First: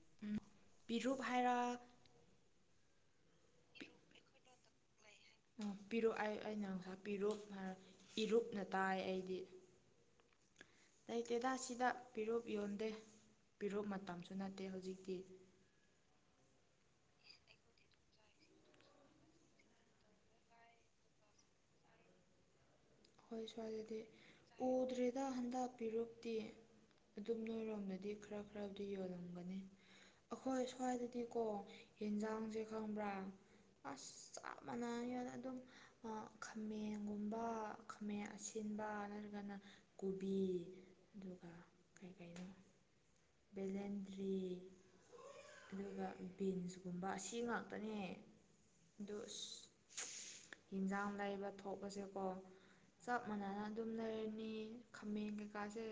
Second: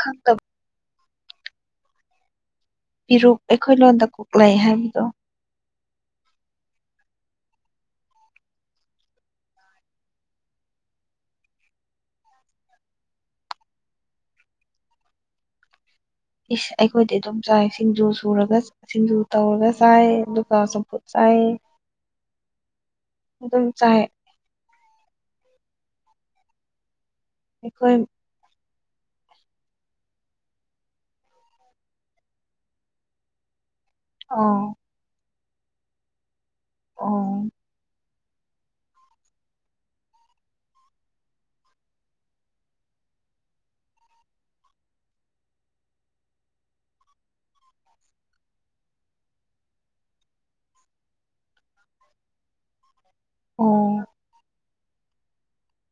ꯈꯠꯇꯣ ꯄꯤꯔꯨꯞ ꯍꯥꯏꯔ ꯄꯤꯔꯨꯛ ꯑꯩꯈꯣꯏ ꯂꯣꯟꯗ ꯀꯣꯛꯂ ꯍꯥꯏꯕꯗꯣ ꯄꯤꯔꯛ ꯑꯩ ꯑꯩꯅ ꯉꯪꯁꯥ ꯄꯤꯔꯨꯞ ꯏꯔꯨꯞꯅ ꯇꯥꯏ ꯑꯩꯗꯤ ꯂꯩꯇꯦꯗꯥ ꯁꯤꯗ ꯐꯤꯔꯣꯞ ꯌꯣꯟꯗꯦ ꯄꯤꯔꯛ ꯃꯇꯝꯁꯨ ꯅꯠꯇꯦ ꯍꯧꯖꯤꯛꯇꯤ ꯏꯁ ꯑꯩꯈꯣꯏꯗꯤ ꯑꯗꯨꯝ ꯆꯥꯏ ꯁꯤꯡꯖꯨ ꯁꯨꯔꯒ ꯁꯤꯡꯖꯨ ꯇꯧꯔꯒ ꯆꯥꯏ ꯑꯗꯨꯒ ꯆꯝꯐꯨꯠ ꯆꯥꯏ [inaudible] ꯍꯣꯏ ꯑꯗꯨꯝ ꯁ꯭ꯋꯥꯏꯗꯗꯤ ꯆꯥꯏ ꯎꯗ꯭ꯔꯦꯗ ꯍꯟꯗꯛꯄꯤꯔꯨꯞꯇꯤ ꯑꯗꯨꯝ ꯑꯩꯈꯣꯏ ꯅꯣꯏꯔꯣꯝꯗꯗꯤ ꯈꯔ ꯈꯔꯕꯨꯗꯤ ꯌꯣꯜꯂꯝꯒꯅꯤ ꯑꯩꯈꯣꯏ ꯁ꯭ꯋꯥꯏꯗꯗꯤꯀꯣ ꯌꯦꯟꯁꯥꯡꯁꯦ ꯈꯪꯕ꯭ꯔꯥ ꯑꯁ ꯆꯞ ꯑꯥ ꯃꯥꯟꯅꯅ ꯑꯗꯨꯝ ꯈꯥꯃꯦꯟꯒꯨꯝꯕ ꯑꯣ ꯈꯥꯃꯦꯟ ꯑꯁꯤꯟꯕ ꯅꯠꯇ꯭ꯔꯒꯅ ꯀꯣꯕꯤ ꯑꯗꯨꯒ ꯀꯔꯤ ꯀꯩꯅꯣ ꯕꯂꯦꯟꯗꯔꯤ ꯑꯗꯨꯒ ꯕꯤꯟꯁꯀꯨꯝꯕ ꯑꯁꯤ ꯉꯥꯛꯇꯅꯦ ꯑꯗꯨ ꯌꯦꯟꯖꯥꯡ ꯂꯩꯕ ꯊꯣꯛꯄꯁꯦꯀꯣ ꯆꯞ ꯃꯥꯟꯅꯅ ꯑꯗꯨꯝ ꯑꯣ ꯂꯩꯔꯅꯤ ꯈꯥꯃꯦꯟ ꯀꯩꯀꯥꯁꯦ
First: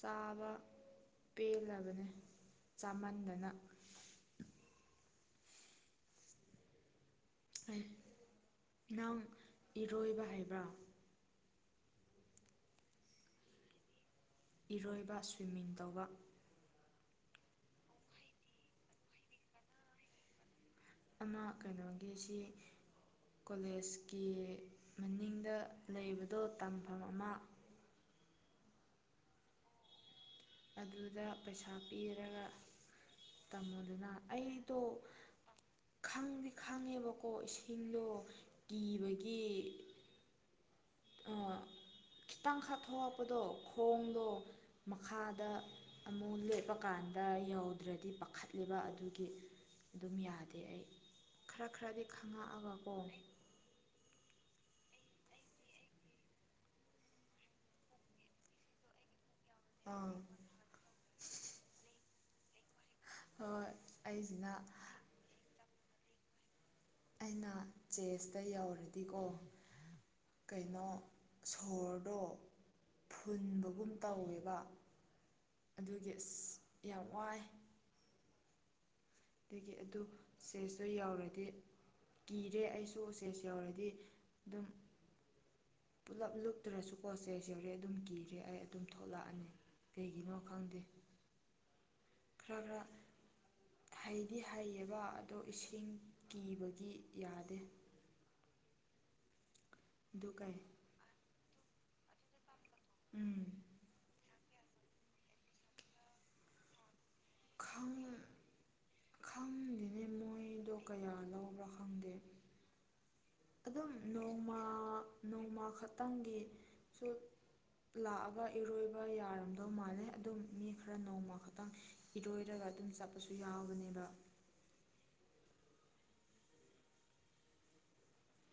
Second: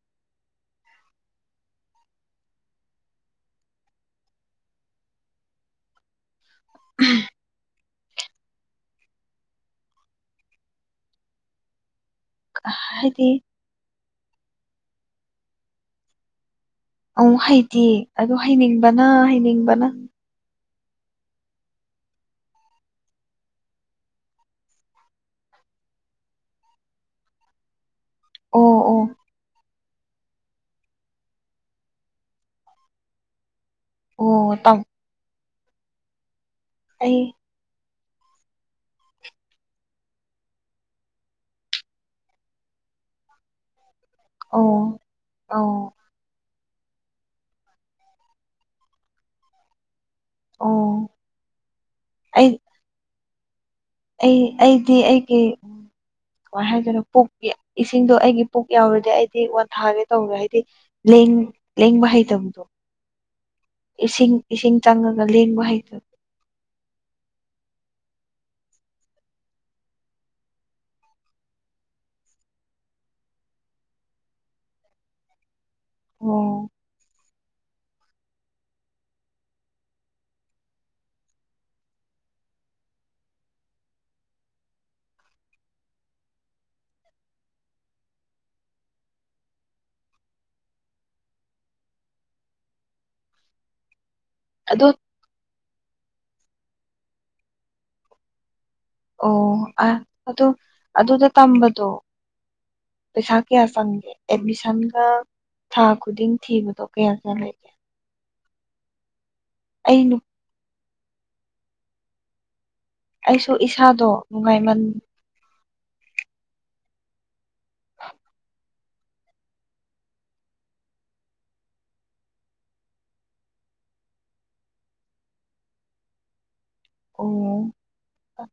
ꯆꯥꯕ ꯄꯦꯜꯂꯕꯅꯦ ꯆꯥꯃꯟꯗꯅ ꯎ ꯅꯪ ꯏꯔꯣꯏꯕ ꯍꯥꯏꯕ꯭ꯔꯥ ꯍꯥꯏꯗꯤ ꯏꯔꯣꯏꯕ ꯁ꯭ꯋꯤꯝꯃꯤꯡ ꯇꯧꯕ ꯑꯪ ꯍꯩꯇ ꯑꯣ ꯍꯩꯅꯤꯡꯕꯅ ꯍꯩꯅꯤꯡꯕꯅ ꯑ ꯀꯩꯅꯣꯒꯤꯁꯤ ꯀꯣꯂꯦꯖꯀꯤ ꯃꯅꯤꯡꯗ ꯂꯩꯕꯗꯣ ꯇꯝꯐꯝ ꯑꯃ ꯑꯣ ꯑꯣ ꯑꯗꯨꯗ ꯄꯩꯁꯥ ꯄꯤꯔꯒ ꯇꯥꯃꯣꯗꯨꯅ ꯑꯣ ꯇꯝ ꯑꯩꯗꯣ ꯈꯪꯗꯤ ꯑꯩ ꯈꯪꯉꯦꯕꯀꯣ ꯏꯁꯤꯡꯗꯣ ꯀꯤꯕꯒꯤ ꯈꯤꯇꯪ ꯈꯥꯊꯣꯛ ꯍꯥꯛꯄꯗꯣ ꯊꯣꯡꯗꯣ ꯑꯣ ꯃꯈꯥꯗ ꯑꯣ ꯑꯃꯨꯛ ꯂꯦꯞꯂꯛ ꯀꯥꯟꯗ ꯌꯧꯗ꯭ꯔꯗꯤ ꯄꯥꯈꯠꯂꯤꯕ ꯑꯗꯨꯒꯤ ꯑꯗꯨꯝ ꯌꯥꯗꯦ ꯑꯩ ꯑꯣ ꯈꯔ ꯈꯔꯗꯤ ꯑꯩ ꯈꯪꯉꯛꯑꯒ ꯀꯣꯡꯅꯤ ꯑꯩ ꯑꯩꯗꯤ ꯑꯩꯒꯤ ꯀꯃꯥꯏꯅ ꯍꯥꯏꯗꯣꯏꯅꯣ ꯄꯨꯛ ꯏꯁꯤꯡꯗꯣ ꯑꯩꯒꯤ ꯄꯨꯛ ꯌꯥꯎꯔꯗꯤ ꯑꯩ ꯗꯤ ꯋꯥꯟꯊꯥꯒꯦ ꯑꯥ ꯇꯧꯔꯦ ꯍꯥꯏꯗꯤ ꯂꯦꯡꯕ ꯍꯩꯇꯕꯗꯣ ꯍꯣꯏ ꯏꯁꯤꯡ ꯑꯩꯁꯤꯅ ꯏꯁꯤꯡ ꯆꯪꯉꯒ ꯂꯦꯡꯕ ꯍꯩꯇꯕꯦ ꯑꯩꯅ ꯆꯦꯁꯇ ꯌꯧꯔꯗꯤꯀꯣ ꯀꯩꯅꯣ ꯁꯣꯔꯗꯣ ꯐꯨꯟꯕꯒꯨꯝ ꯇꯧꯋꯦꯕ ꯑꯗꯨꯒꯤ ꯑꯁ ꯑꯣ ꯌꯥꯝ ꯋꯥꯏ ꯑꯗꯒꯤ ꯑꯗꯨ ꯆꯦꯁꯇ ꯌꯥꯎꯔꯗꯤ ꯀꯤꯔꯦ ꯑꯩꯁꯨ ꯎꯆ ꯎꯆꯦꯁ ꯌꯧꯔꯗꯤ ꯑꯗꯨꯝ ꯄꯨꯂꯞ ꯂꯨꯞꯇ꯭ꯔꯁꯨꯀꯣ ꯆꯩꯦꯁꯧꯔꯦ ꯑꯗꯨꯝ ꯀꯤꯔꯦ ꯑꯩ ꯑꯗꯨꯝ ꯊꯣꯛꯂꯛꯑꯅꯤ ꯀꯩꯒꯤꯅꯣ ꯈꯪꯗꯦ ꯈꯔ ꯈꯔ ꯍꯩꯗꯤ ꯍꯩꯌꯦꯕ ꯑꯗꯣ ꯏꯁꯤꯡ ꯀꯤꯕꯒꯤ ꯌꯥꯗꯦ ꯑꯣ ꯑ ꯑꯗꯨ ꯑ ꯀꯩ ꯑꯗꯨꯗ ꯇꯝꯕꯗꯣ ꯄꯩꯁꯥ ꯎꯝ ꯀꯌꯥ ꯆꯪꯒꯦ ꯑꯦꯠꯃꯤꯁꯟꯒ ꯊꯥ ꯈꯨꯗꯤꯡ ꯊꯤꯕꯗꯣ ꯀꯌꯥ ꯃ ꯈꯪ ꯑꯩꯅ ꯑꯗꯨ ꯀꯌꯥ ꯂꯧꯕ꯭ꯔꯥ ꯈꯪꯗꯦ ꯑꯩꯁꯨ ꯑꯗꯨꯝ ꯏꯁꯥꯗꯣ ꯅꯣꯡꯃ ꯅꯨꯡꯉꯥꯏꯃꯟ ꯅꯣꯡꯃ ꯈꯛꯇꯪꯒꯤ ꯁ ꯂꯥꯛꯑꯒ ꯏꯔꯣꯏꯕ ꯌꯥꯔꯝꯗꯧ ꯃꯥꯜꯂꯦ ꯑꯗꯨꯝ ꯃꯤ ꯈꯔ ꯅꯣꯡꯃ ꯈꯛꯇꯪ ꯏꯔꯣꯏꯔꯒ ꯑꯗꯨꯝ ꯆꯠꯄꯁꯨ ꯌꯥꯎꯕꯅꯦꯕ ꯎ ꯑ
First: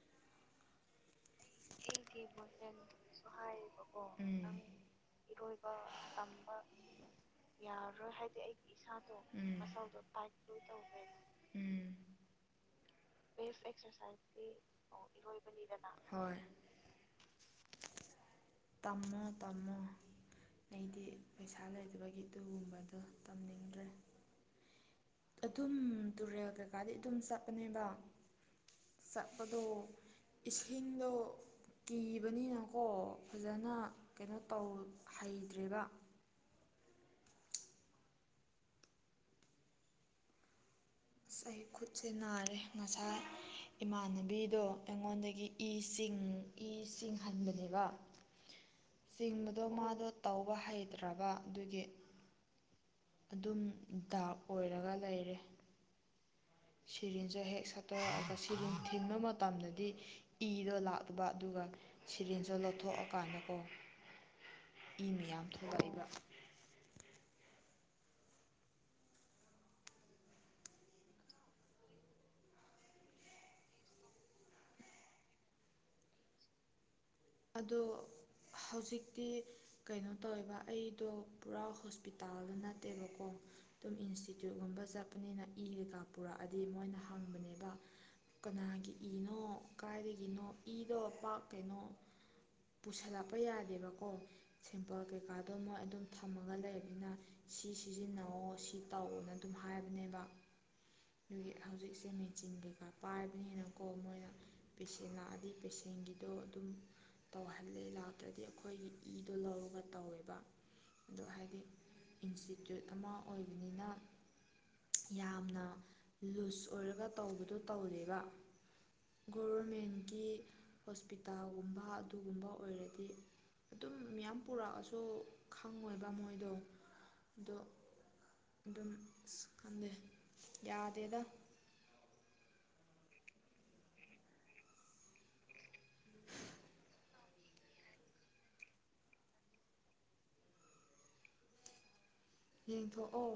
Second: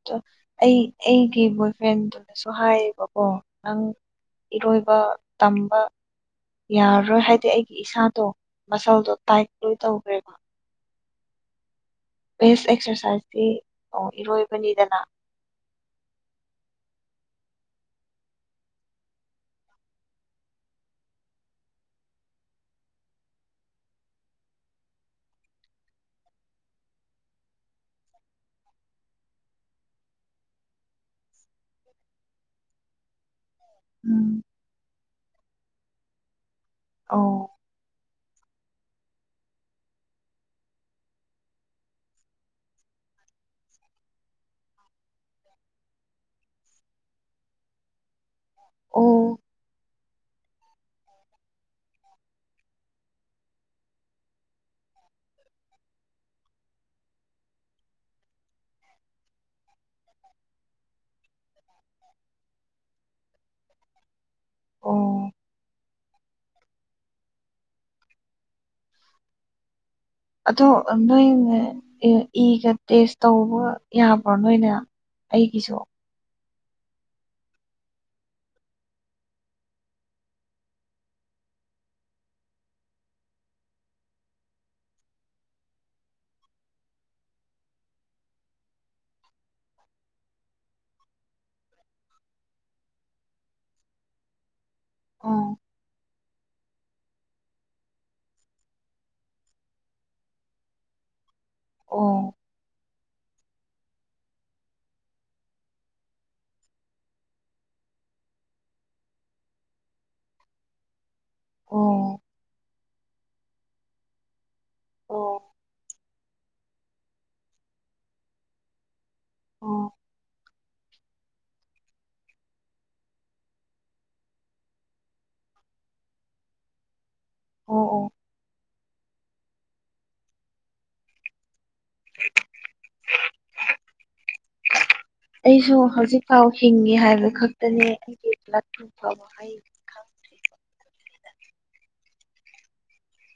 ꯑꯩ ꯑꯩꯒꯤ ꯕꯣꯏ ꯑꯩꯒꯤ ꯐ꯭ꯔꯦꯟꯗꯨꯅꯁꯨ ꯍꯥꯏꯌꯦꯕꯀꯣ ꯕꯣꯏꯐ꯭ꯔꯦꯟꯁꯨ ꯅꯪ ꯍꯥꯏꯌꯦꯕꯀꯣ ꯅꯪ ꯏꯔꯣꯏꯕ ꯏꯔꯣꯏꯕ ꯇꯝꯕ ꯇꯝꯕ ꯌꯥꯔꯔꯣꯏ ꯍꯥꯏꯗꯤ ꯑꯩꯒꯤ ꯌꯥꯔꯔꯣꯏ ꯏꯁꯥꯗꯣ ꯍꯥꯏꯗꯤ ꯑꯩꯒꯤ ꯃꯁꯜꯗꯣ ꯏꯁꯥꯗꯣ ꯇꯥꯏꯠ ꯂꯣꯏ ꯃꯁꯜꯗꯣ ꯇꯧꯈ꯭ꯔꯦꯕ ꯇꯥꯏꯠ ꯂꯣꯏ ꯕꯦꯁ ꯑꯦꯛꯁꯔꯁꯥꯏꯁꯇꯤ ꯎꯝ ꯑꯣ ꯏꯔꯣꯏꯕꯅꯤꯗꯅ [unintelligible] ꯇꯃꯣ ꯇꯃꯣ [unintelligible] ꯑꯩꯗꯤ ꯄꯩꯁꯥ ꯂꯩꯇꯕꯒꯤ ꯑꯗꯨꯒꯨꯝꯕꯗꯣ ꯇꯝꯅꯤꯡꯗ꯭ꯔꯦ ꯑꯗꯨꯝ ꯇꯨꯔꯦꯜ ꯀꯩꯀꯥꯗꯤ ꯑꯗꯨꯝ ꯆꯠꯄꯅꯦꯕ ꯆꯠꯄꯗꯣ ꯏꯁꯤꯡꯁꯤꯡꯗ ꯀꯤꯕꯅꯤꯅꯀꯣ ꯐꯖꯅ ꯀꯩꯅꯣ ꯎꯝ ꯇꯧ ꯍꯩꯇ꯭ꯔꯦꯕ ꯑ ꯑꯁ ꯑꯩ ꯈꯨꯠꯁꯦ ꯅꯥꯔꯦ ꯉꯁꯥ ꯏꯃꯥꯟꯅꯕꯤꯗꯣ ꯑꯩꯉꯣꯟꯗꯒꯤ ꯏ ꯆ ꯏ ꯆꯤꯡꯍꯟꯕꯅꯦꯕ ꯑꯣ ꯆꯤꯡꯕꯗꯣ ꯃꯥꯗꯣ ꯇꯧꯕ ꯍꯩꯇ꯭ꯔꯕ ꯑꯗꯨꯒꯤ ꯑꯗꯨꯝ ꯗꯥꯛ ꯑꯣꯏꯔꯒ ꯂꯩꯔꯦ ꯁꯤꯔꯤꯟꯁꯦ ꯍꯦꯛ ꯁꯠꯇꯣꯔꯛꯑꯒ ꯁꯔꯤꯟ ꯊꯤꯟꯕ ꯃꯇꯝꯗꯗꯤ ꯏꯗꯣ ꯂꯥꯛꯇꯕ ꯑꯗꯨꯒ ꯁꯤꯔꯤꯦꯟꯁꯨ ꯂꯧꯊꯣꯛꯑꯀꯥꯟꯗꯀꯣ ꯏꯅ ꯑꯣ ꯌꯥꯝ ꯊꯋꯥꯏꯕ ꯑꯗꯣ ꯅꯣꯏꯅꯦ ꯏꯒ ꯇꯦꯁ ꯇꯧꯕ ꯌꯥꯕ꯭ꯔꯣ ꯅꯣꯏꯅꯦ ꯑꯩꯒꯤꯁꯨ ꯑꯗꯣ ꯍꯧꯖꯤꯛꯇꯤ ꯀꯩꯅꯣ ꯇꯧꯋꯦꯕ ꯑꯩꯗꯣ ꯄꯨꯔꯥ ꯍꯣꯁꯄꯤꯇꯥꯜꯗ ꯅꯠꯇꯦꯕꯀꯣ ꯑꯗꯨꯝ ꯏꯟꯁꯇꯤꯇ꯭ꯌꯨꯠꯀꯨꯝꯕ ꯆꯠꯄꯅꯤꯅ ꯏꯔꯦꯀꯥ ꯄꯨꯔꯛꯑꯗꯤ ꯃꯣꯏꯅ ꯍꯪꯕꯅꯦꯕ ꯀꯅꯥꯒꯤ ꯏꯅꯣ ꯀꯥꯏꯗꯒꯤꯅꯣ ꯏꯗꯣ ꯄꯥꯛ ꯀꯩꯅꯣ ꯄꯨꯁꯤꯜꯂꯛꯄ ꯌꯥꯗꯦꯕꯀꯣ ꯁꯦꯝꯄꯜ ꯀꯩꯀꯥꯗꯣ ꯃ ꯑꯗꯨꯝ ꯊꯝꯃꯒ ꯂꯩꯕꯅꯤꯅ ꯁꯤ ꯁꯤꯖꯤꯟꯅꯑꯣ ꯁꯤ ꯇꯧꯑꯣꯅ ꯑꯗꯨꯝ ꯍꯥꯏꯕꯅꯦꯕ ꯍꯧꯖꯤꯛꯁꯦ ꯑꯣ ꯃꯦꯆꯤꯟ ꯀꯩꯀꯥ ꯄꯥꯏꯕꯅꯤꯅꯀꯣ ꯃꯣꯏꯅ ꯄꯦꯁꯦꯟ ꯂꯥꯛꯑꯗꯤ ꯄꯦꯁꯦꯟ ꯆꯦꯡꯒꯤꯗꯣ ꯑꯗꯨꯝ ꯇꯧꯍꯜꯂꯦ ꯂꯥꯛꯇ꯭ꯔꯗꯤ ꯑꯩꯈꯣꯏꯒꯤ ꯏꯗꯣ ꯂꯧꯔꯒ ꯇꯧꯋꯦꯕ ꯑꯣ ꯍꯥꯏꯗꯤ ꯑꯣ ꯏꯟꯁꯇꯤꯇ꯭ꯌꯨꯠ ꯑꯃ ꯑꯣꯏꯕꯅꯤꯅ ꯑꯣ ꯌꯥꯝꯅ ꯂꯨꯖ ꯑꯣꯏꯔꯒ ꯇꯧꯕꯗꯣ ꯇꯧꯔꯕ ꯑꯣ ꯒꯣꯚꯔꯃꯦꯟꯒꯤ ꯍꯣꯁꯄꯤꯇꯥꯜꯒꯨꯝꯕ ꯑꯗꯨꯒꯨꯝꯕ ꯑꯣꯏꯔꯗꯤ ꯑꯗꯨꯝ ꯃꯌꯥꯝ ꯄꯨꯔꯛꯑꯁꯨ ꯈꯪꯉꯣꯏꯕ ꯃꯣꯏꯗꯣ ꯑꯗꯣ ꯑꯣ ꯑꯣ ꯑꯗꯨꯝ ꯑꯁ ꯈꯪꯗꯦ ꯌꯥꯗꯦꯗ ꯍ ꯑꯩꯁꯨ ꯍꯧꯖꯤꯛꯐꯥꯎ ꯍꯤꯡꯉꯤ ꯍꯥꯏꯕ ꯈꯛꯇꯅꯦ ꯑꯩꯒꯤ ꯐꯥꯎꯦ ꯎ ꯌꯦꯡꯊꯣꯛꯑꯣ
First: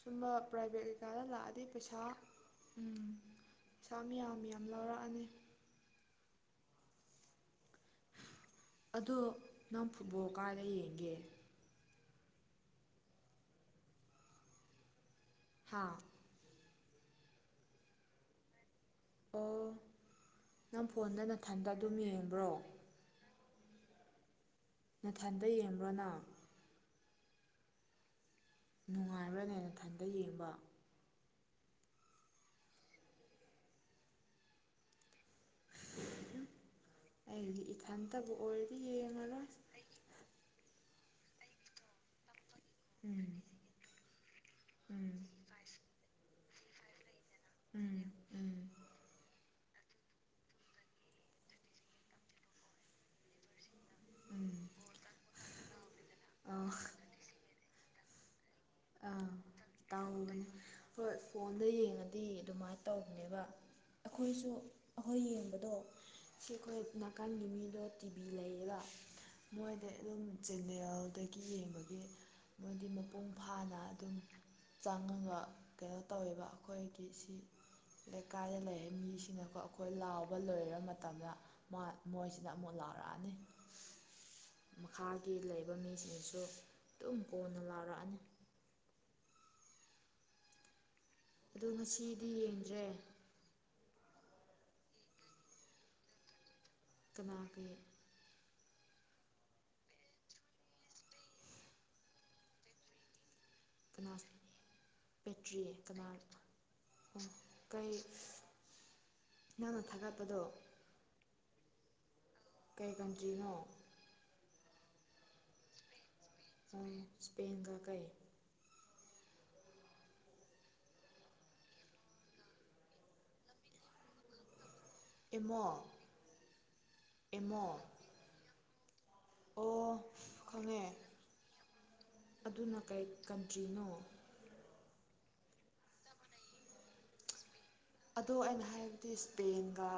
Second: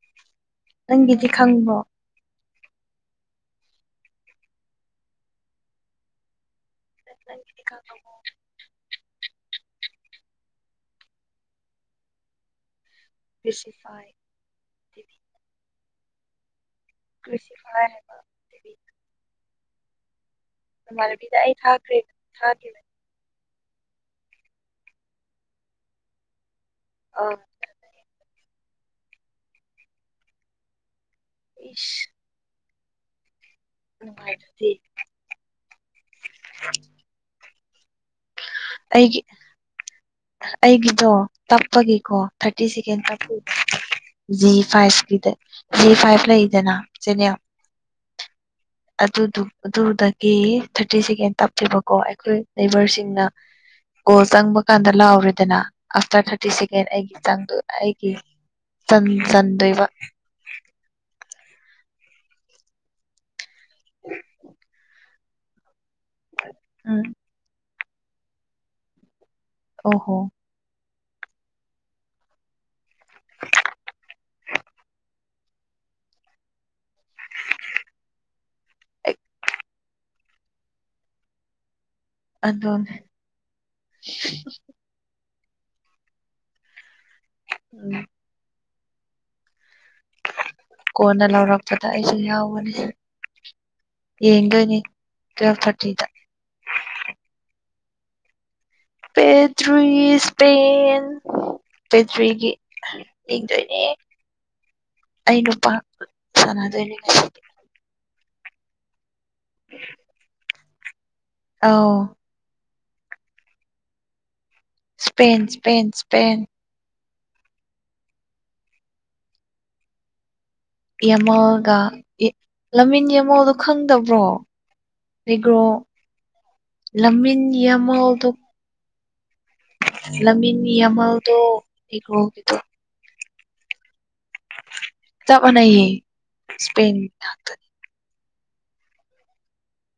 ꯁꯨꯝꯕ ꯄ꯭ꯔꯥꯏꯚꯦꯠ ꯀꯩꯀꯥꯗ ꯅꯪꯒꯤꯗꯤ ꯂꯥꯛꯑꯗꯤ ꯈꯪꯕ꯭ꯔꯣ ꯄꯩꯁꯥ ꯎꯝ ꯄꯩꯁꯥ ꯃꯌꯥꯝ ꯌꯥꯝ ꯂꯧꯔꯛꯑꯅꯤ [unintelligible] ꯑꯗ ꯅꯪ ꯐꯨꯠꯕꯣꯜ ꯀꯥꯏꯗ ꯌꯦꯡꯒꯦ ꯁꯤꯐꯥꯏ ꯍꯥꯥ ꯀꯁꯤꯤ ꯐꯔꯦ ꯑꯣ ꯅꯪ ꯐꯣꯟꯗ ꯔꯕꯤꯗ ꯑꯩ ꯅꯊꯟꯗ ꯑꯗꯨꯝ ꯊꯥꯈ꯭ꯔꯦ ꯊꯥ ꯌꯦꯡꯕ꯭ꯔꯣ ꯅꯊꯟꯕ ꯌꯦꯡꯕ꯭ꯔꯣꯅ ꯑ ꯅꯨꯡꯉꯥꯏꯕ꯭ꯔꯅꯦ ꯃꯊꯟꯇ ꯌꯦꯡꯕ ꯏꯁ ꯅꯨꯡꯉꯥꯏ ꯑꯩꯗꯤ ꯏꯊꯟꯗꯕꯕꯨ ꯑꯣꯏ ꯑꯩꯒꯤ ꯑꯩꯒꯤꯗꯣ ꯇꯞꯄꯒꯤꯀꯣ ꯊꯥꯔꯇꯤ ꯁꯦꯀꯦꯟꯔꯇ ꯎꯝ ꯖꯤ ꯎꯝ ꯐꯥꯏꯚꯀꯤꯗ ꯖꯤ ꯐꯥꯏꯚ ꯂꯩ ꯅꯥ ꯆꯦꯅꯤꯌ ꯎꯝ ꯎꯝ ꯑꯗꯨꯗꯨ ꯑꯗꯨꯗꯒꯤ ꯊꯥꯔꯇꯤ ꯁꯦꯀꯦꯟ ꯇꯞꯄꯦꯕꯀꯣ ꯑꯩꯈꯣꯏ ꯅꯦꯕꯔꯁꯤꯡꯅ ꯒꯣꯜ ꯎꯝ ꯆꯪꯕ ꯀꯥꯟꯗ ꯂꯥꯎꯔꯦꯗꯅ ꯑꯥꯐꯇꯔ ꯊꯥꯔꯇꯤ ꯑ ꯁꯦꯀꯦꯟ ꯑꯩꯒꯤ ꯆꯥꯡꯗ ꯑꯩꯒꯤ ꯆꯟ ꯑ ꯆꯟꯗꯣꯏꯕ ꯇꯒꯅꯦ ꯍ ꯐꯣꯟꯗ ꯌꯦꯡꯉꯗꯤ ꯑꯗꯨꯃꯥꯏꯅ ꯇꯧꯕꯅꯦꯕ ꯑꯩꯈꯣꯏꯁꯨ ꯑꯩꯈꯣꯏ ꯌꯦꯡꯕꯗꯣ ꯁꯤ ꯑꯩꯈꯣꯏ ꯎꯝ ꯅꯥꯀꯟ ꯅꯨꯃꯤꯗ ꯇꯤꯚꯤ ꯂꯩꯌꯦꯕ ꯃꯣꯏꯗ ꯑꯣꯍꯣ ꯑꯗꯨꯝ ꯆꯦꯟꯅꯦꯜꯗꯒꯤ ꯌꯦꯡꯕꯒꯤ ꯃꯣꯏꯗꯤ ꯃꯄꯨꯡ ꯐꯥꯅ ꯑꯗꯨꯝ ꯆꯪꯉꯒ ꯀꯩꯅꯣ ꯇꯧꯋꯦꯕ ꯑꯩꯈꯣꯏꯒꯤ ꯁꯤ ꯂꯩꯀꯥꯏꯗ ꯂꯩꯔꯤ ꯃꯤꯁꯤꯡꯅꯀꯣ ꯑꯩꯈꯣꯏ ꯂꯥꯎꯕ ꯂꯣꯏꯔ ꯃꯇꯝꯗ ꯃꯥ ꯃꯣꯏꯁꯤꯗ ꯑꯃꯨꯛ ꯑꯗꯨꯅꯦ ꯂꯥꯎꯔꯛꯑꯅꯤ ꯃꯈꯥ ꯒꯤ ꯂꯩꯕ ꯃꯤꯁꯤꯡꯁꯤꯁꯨ ꯑꯗꯨꯝ ꯀꯣꯟꯅ ꯎꯝ ꯂꯥꯎꯔꯛꯑꯅꯤ ꯀꯣꯟꯅ ꯑꯗꯣ ꯂꯧꯔꯛꯄꯗ ꯑꯩꯁꯨꯦ ꯉꯁꯤꯗꯤ ꯌꯥꯎꯕꯅꯤ ꯌꯦꯡꯗ꯭ꯔꯦ ꯌꯦꯗꯣ ꯏꯅꯤ ꯇꯋꯦꯜ ꯊꯥꯔꯇꯤꯗ ꯀꯅꯥ ꯀꯦ ꯄꯦꯗ꯭ꯔꯤ ꯏꯁꯄꯦꯟ ꯄꯦꯗ꯭ꯔꯤꯒꯤ ꯌꯦꯡꯗꯣꯏꯅꯦ ꯀꯅꯥ ꯑꯩ ꯕꯦꯇ꯭ꯔꯤ ꯅꯨꯄꯥ ꯀꯅꯥ ꯁꯥꯟꯅꯗꯣꯏꯅꯦ ꯑꯣ ꯉꯁꯤꯗꯤ ꯀꯩ ꯅꯪꯅ ꯊꯥꯒꯠꯄꯗꯣ ꯑꯥꯎ ꯀꯩ ꯀꯟꯗ꯭ꯔꯤꯅꯣ ꯁꯄ ꯁꯄ ꯁꯄ ꯏꯁꯄꯦꯟꯒ ꯀꯩ ꯌꯦꯃꯜꯒ ꯂꯝꯃꯤꯟ ꯌꯦꯡꯃꯜꯗꯣ ꯈꯪꯗꯕ꯭ꯔꯣ ꯑꯦꯃꯣ ꯑꯩꯒ꯭ꯔꯣ ꯑꯦꯃꯣ ꯂꯝꯃꯤꯟꯗ ꯑꯣ ꯂꯝꯃꯤꯟ ꯈꯪꯉꯦ ꯑꯃꯜꯗꯣ ꯑꯦ꯭ꯔꯣꯒꯤꯗ ꯑꯗꯨꯅ ꯀꯩ ꯀꯟꯇ꯭ꯔꯤꯅꯣ ꯆꯕꯅꯌꯦꯌꯦ ꯏꯁꯄꯅꯤ ꯑꯗꯣ ꯑꯩꯅ ꯍꯥꯏꯕꯗꯤ ꯏꯁꯄꯦꯟꯒ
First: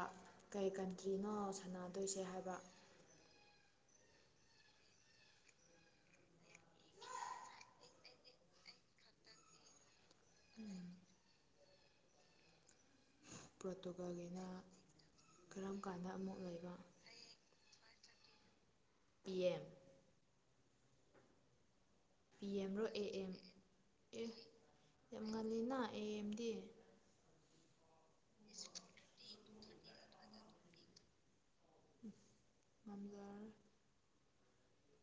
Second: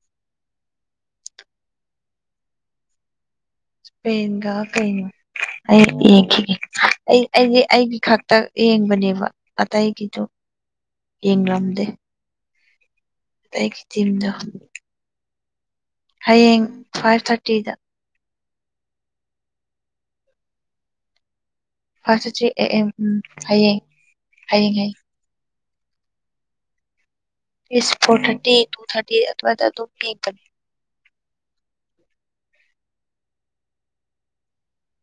ꯀꯩ ꯀꯟꯇ꯭ꯔꯤꯅꯣ ꯁꯥꯟꯅꯗꯣꯏꯁꯦ ꯍꯥꯏꯕ ꯁꯄꯟꯒ ꯀꯩꯅ ꯑꯩ ꯌꯦꯡꯈꯤꯒꯦ ꯑꯩ ꯑꯩꯗꯤ ꯑꯩꯒꯤ ꯈꯛꯇ ꯌꯦꯡꯕꯅꯦꯕ ꯑꯇꯩꯒꯤꯗꯨꯣ ꯌꯦꯡꯝꯗꯦ ꯇꯒꯤ ꯇꯤꯝꯗ ꯄꯣꯔꯇꯨꯒꯜꯒꯤꯅ ꯀꯔꯝ ꯀꯥꯟꯗ ꯑꯃꯨꯛ ꯍꯌꯦꯡ ꯂꯩꯕ ꯐꯥꯏꯚ ꯊꯥꯔꯇꯤꯗ ꯄꯤ ꯑꯦꯝ ꯐ ꯄꯤ ꯆꯠꯠꯇ꯭ꯔꯤ ꯑꯦꯝꯔꯣ ꯑꯦ ꯎ ꯑꯦꯝ ꯍꯌꯦꯡ ꯍꯌꯦꯡ ꯍꯌꯦꯡ ꯂꯤꯅꯥ ꯑꯦ MD four thirty two thirty ꯑ ꯑꯗꯨꯝ ꯃꯝꯕꯔ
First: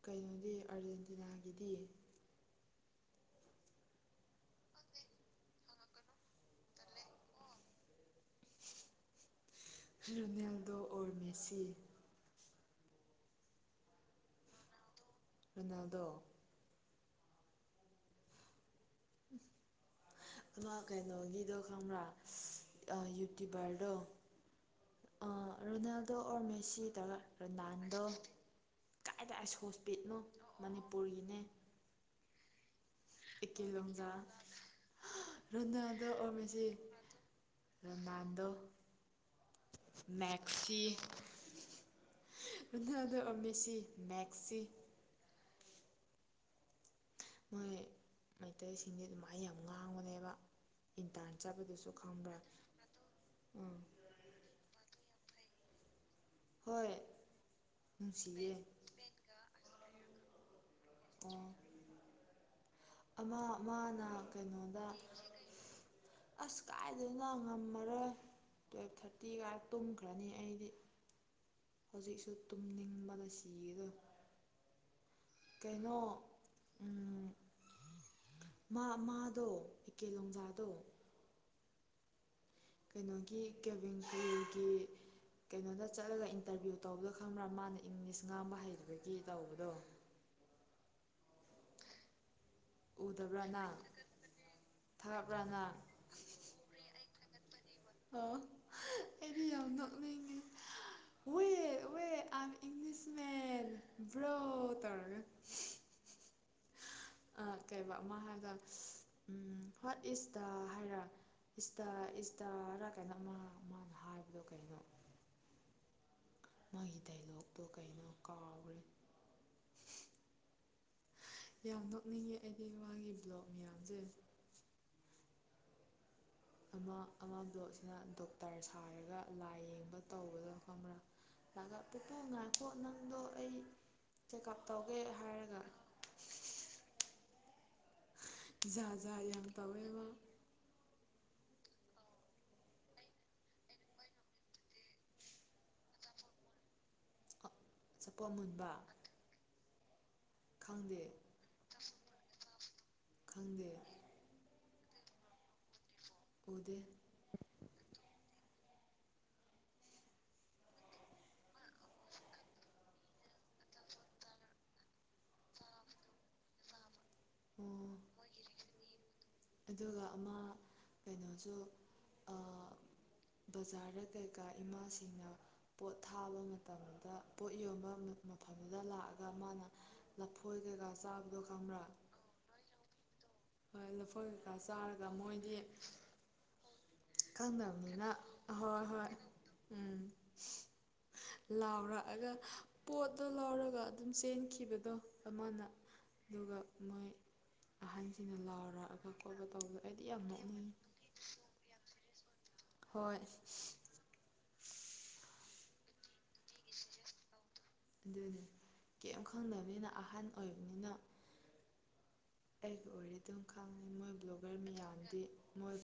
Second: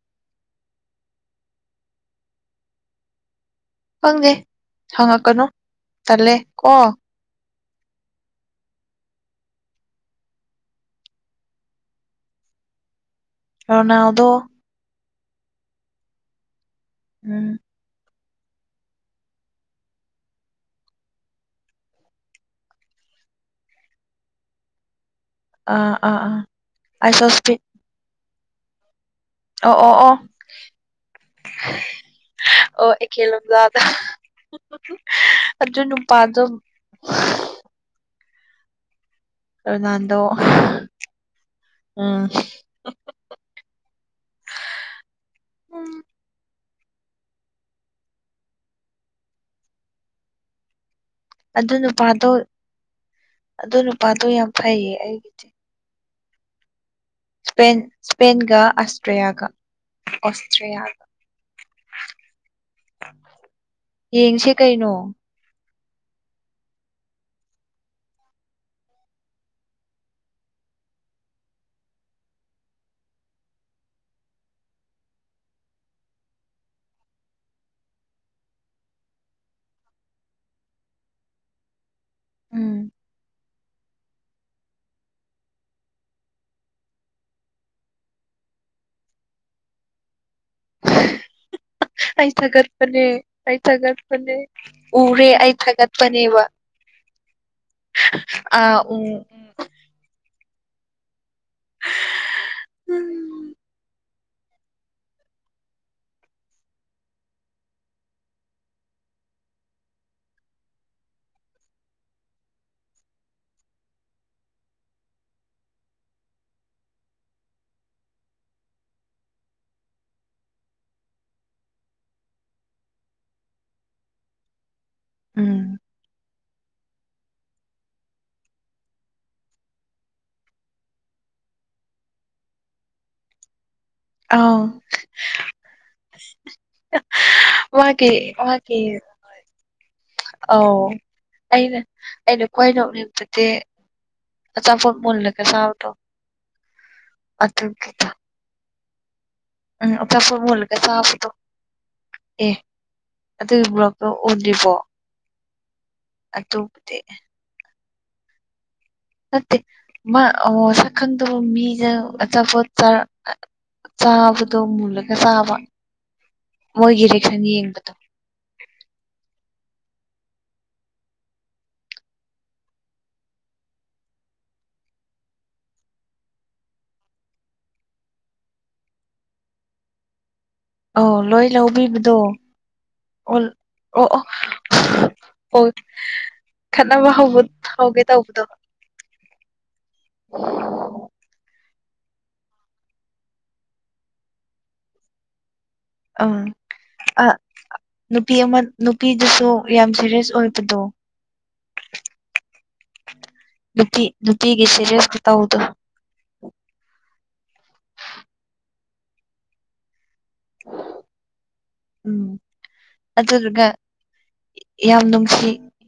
ꯀꯩꯅꯣꯗꯤ ꯑꯥꯔꯖꯦꯟꯇꯤꯅꯥꯒꯤꯗꯤ ꯈꯪꯗꯦ ꯍꯪꯉꯛꯀꯅꯨ ꯇꯜꯂꯦ ꯀꯣ ꯔꯨꯅꯦꯜꯗꯣ ꯑꯣꯔ ꯃꯦꯁꯤ ꯔꯅꯥꯎꯗ ꯑꯗ ꯎꯝ ꯎꯝ ꯀꯩꯅꯣꯒꯤꯗꯣ ꯀꯔꯥ ꯌꯨꯇ꯭ꯌꯨꯕꯔꯗꯣ ꯑ ꯑꯥ ꯔꯣꯅꯥꯜꯗꯣ ꯑꯥ ꯑꯥ ꯑꯣꯔ ꯃꯦꯁꯤ ꯇ ꯑꯥꯏꯁ ꯍꯣꯁꯄꯤꯠ ꯔꯣꯅꯥꯜꯗꯣ ꯀꯗꯥꯥꯏꯗ ꯑꯩꯥꯏ ꯑꯣ ꯁꯣꯁ ꯑꯣ ꯑꯣ ꯄꯤꯠꯅꯣ ꯃꯅꯤꯄꯨꯔꯒꯤꯅꯦ ꯏꯀꯦ ꯈꯂꯖꯗ ꯂꯣꯡꯖꯥ ꯑꯗꯨꯖ ꯅꯨ ꯔꯣꯅꯥꯜꯗꯣ ꯑꯣꯔ ꯄꯥꯖꯣ ꯑꯗꯨꯣ ꯑꯗꯨꯣꯅꯥꯟꯗ ꯎꯅꯅ ꯑꯃꯦꯁꯁꯤ ꯃꯦꯦꯛꯁꯤ ꯃꯣꯏ ꯃꯩꯇꯩꯁꯤꯡꯁ ꯑꯗꯨꯃꯥꯏꯅ ꯌꯥꯝ ꯉꯥꯡꯕꯅꯦꯕ ꯏꯟꯇꯔꯟ ꯑꯗꯨ ꯆꯠꯄꯗꯨꯁꯨ ꯅꯨꯄꯥꯗꯣ ꯈꯪꯕ꯭ꯔꯥ ꯑꯗꯨ ꯎꯝ ꯅꯨꯄꯥꯗꯣ ꯌꯥꯝ ꯐꯩꯌꯦ ꯑꯩꯒꯤꯗꯤ ꯍꯣꯏ ꯁꯄ ꯅꯨꯡꯁꯤꯌꯦ ꯁꯄꯦꯟꯒ ꯑꯁꯇ꯭ꯔꯦꯂꯤꯌꯥꯒ ꯌꯥꯒ ꯑꯣ ꯑꯃ ꯑꯃꯅ ꯀꯩꯅꯣꯗ ꯀꯩꯅꯣ ꯑꯁ ꯀꯥꯏꯗꯅ ꯉꯝꯃꯔꯣꯏ ꯇꯨꯋꯦꯜꯞ ꯊꯥꯔꯇꯤꯒ ꯇꯨꯝꯈ꯭ꯔꯅꯤ ꯑꯩꯗꯤ ꯍꯧꯖꯤꯛꯁꯨ ꯇꯨꯝꯅꯤꯡꯕꯅ ꯁꯤꯗꯣ ꯀꯩꯅꯣ ꯃꯥꯗꯣ ꯏꯀꯦ ꯂꯣꯡꯖꯥꯗꯣ ꯎꯝ ꯀꯩꯅꯣꯒꯤ ꯀꯦꯚꯦꯟ ꯀꯦꯜꯒꯤ ꯀꯩꯅꯣꯗ ꯆꯠꯂꯒ ꯏꯟꯇꯔꯚꯤꯌꯨ ꯇꯧꯕꯗꯣ ꯈꯪꯕ꯭ꯔꯥ ꯃꯥꯅ ꯏꯪꯂꯤꯁ ꯉꯥꯡꯕ ꯍꯩꯕꯒꯤ ꯇꯧꯕꯗꯣ ꯑ ꯊꯥꯒꯠꯄꯅꯦ ꯎꯗꯕ꯭ꯔꯥ ꯑꯩ ꯅꯪ ꯊꯥꯒꯠꯄꯅꯦ ꯎꯔꯦ ꯊꯥꯔꯛꯄ꯭ꯔꯥ ꯑꯩ ꯅꯪ ꯊꯥꯒꯠꯄꯅꯦꯕ ꯑꯣ ꯑꯥ ꯎ ꯎ ꯑꯩꯗꯤ ꯌꯥꯝ ꯅꯣꯛꯅꯤꯡꯉꯤ ꯋꯦ ꯎꯝ ꯏꯕ꯭ꯔ ꯇꯥꯔꯒ ꯀꯩꯕ ꯑꯃ ꯍꯥꯏꯒ ꯎꯝ ꯍꯠ ꯏꯁ ꯗ ꯍꯥꯏꯔ ꯏꯁꯇꯥ ꯏꯁꯇꯥꯔ ꯀꯩꯅꯣ ꯑꯃ ꯑꯃꯅ ꯍꯥꯏꯕꯗꯣ ꯀꯩꯅꯣ ꯃꯥꯒꯤ ꯗꯥꯏꯂꯣꯛꯇꯣ ꯀꯩꯅꯣ ꯀꯥꯎꯈ꯭ꯔꯦ ꯌꯥꯝ ꯅꯣꯛꯅꯤꯡꯉꯦ ꯑꯩꯒꯤ ꯃꯥꯒꯤ ꯕ꯭ꯂꯣꯛ ꯃꯌꯥꯝꯁꯦ ꯎꯝ ꯑꯃ ꯑꯃ ꯕ꯭ꯂꯣꯛꯁꯤꯅ ꯗꯣꯛꯇꯔ ꯁꯥꯔꯒ ꯂꯥꯏ ꯌꯦꯡꯕ ꯇꯧꯕꯗꯣ ꯈꯪꯕ꯭ꯔꯥ ꯂꯥꯛꯑꯒ ꯄꯨꯄꯨ ꯉꯥꯏꯈꯣ ꯅꯪꯗꯣ ꯑꯩ ꯆꯦꯛꯑꯞ ꯑꯥꯎ ꯇꯧꯒꯦ ꯍꯥꯏꯔꯒ ꯋꯥꯦ ꯋꯥꯦ ꯖꯥꯠ ꯖꯥꯠ ꯌꯥꯝ ꯇꯧꯋꯦ ꯃꯥ ꯑ ꯑꯩꯅ ꯑꯩꯅ ꯀ꯭ꯋꯥꯣꯏꯅ ꯎꯅꯤꯡꯖꯗꯤꯦ ꯑꯆꯥ ꯐꯨꯠꯃꯜꯂ ꯀꯩ ꯁꯥꯥꯎꯗꯣ ꯆꯄꯣꯠ ꯃꯨꯟꯕ ꯎꯝ ꯆꯐ ꯃꯨꯜꯂꯒ ꯆꯥꯕꯗꯣ ꯑꯦ ꯑꯗꯨꯒꯤ ꯈꯪꯗꯦ ꯕ꯭ꯂꯣꯛꯇꯣ ꯑꯣꯔꯤꯕꯣ ꯎꯗꯦ ꯑꯊꯗꯤ ꯅꯠꯇꯦ ꯁꯛꯈꯪꯗ ꯃꯤ ꯑꯆꯥꯄꯣꯠ ꯆꯕꯗꯣ ꯃꯂꯒ ꯆꯕ ꯃꯣꯏꯒꯤꯔ ꯌꯦꯕ ꯑꯣ ꯑꯗꯨꯒ ꯑꯃ ꯀꯩꯅꯣꯁꯨ ꯕꯖꯥꯔꯗ ꯀꯩꯀꯥ ꯏꯃꯥꯁꯤꯡꯅ ꯄꯣꯠ ꯊꯥꯕ ꯃꯇꯝꯗ ꯄꯣꯠ ꯌꯣꯟꯕ ꯃꯐꯝꯗꯨꯗ ꯂꯥꯛꯑꯒ ꯃꯥꯅ ꯀꯩꯀꯥ ꯑꯣ ꯆꯥꯕꯗꯣ ꯂꯣꯏ ꯈꯪꯕ꯭ꯔꯥ ꯂꯧꯕꯤꯕꯗꯣ ꯍꯣꯏ ꯂꯐꯣꯏ ꯑꯣ ꯀꯩꯀꯥ ꯆꯥꯔꯒ ꯑꯣ ꯍ ꯈꯪꯅꯕꯅꯤꯅ ꯍꯣꯏ ꯍꯣꯏ ꯎꯝ ꯂꯥꯎꯔꯥ ꯑ ꯄꯣꯠꯇꯣ ꯂꯧꯔꯒ ꯑꯗꯨꯝ ꯆꯦꯟꯈꯤꯕꯗꯣ ꯑꯃꯅ ꯑꯪ ꯑꯗꯨꯒꯞ ꯃꯣꯏ ꯑ ꯅꯨꯄꯤ ꯑꯍꯟꯁꯤꯡꯅ ꯑꯃ ꯂꯥꯎꯔꯛꯑꯒ ꯈꯣꯠꯄ ꯅꯨꯄꯤꯗꯨꯁꯨ ꯇꯧꯕꯗꯣ ꯑꯩꯗꯤ ꯌꯥꯝ ꯁꯦꯔꯤꯌꯁ ꯅꯛꯅꯤꯡ ꯑꯣꯏꯕꯗꯣ ꯍꯣꯏ ꯊꯒꯤ ꯁꯤꯦꯔꯤꯁ ꯇ ꯍꯗ ꯑꯗꯨꯅꯤ ꯀꯔꯤꯝ ꯈꯪꯗꯕꯅꯤꯅ ꯑꯍꯥꯟ ꯑꯣꯏꯕꯅꯤꯅ ꯎꯝ ꯑꯩꯒꯤ ꯑꯣꯏꯔꯦ ꯑꯗꯨꯝ ꯑꯗꯨꯗꯨꯒ ꯈꯪꯉꯦ ꯃꯣꯏ ꯕ꯭ꯂꯣꯒꯔ ꯌꯥꯝ ꯃꯌꯥꯝꯗꯤ ꯅꯨꯡꯁꯤ ꯃꯣꯏ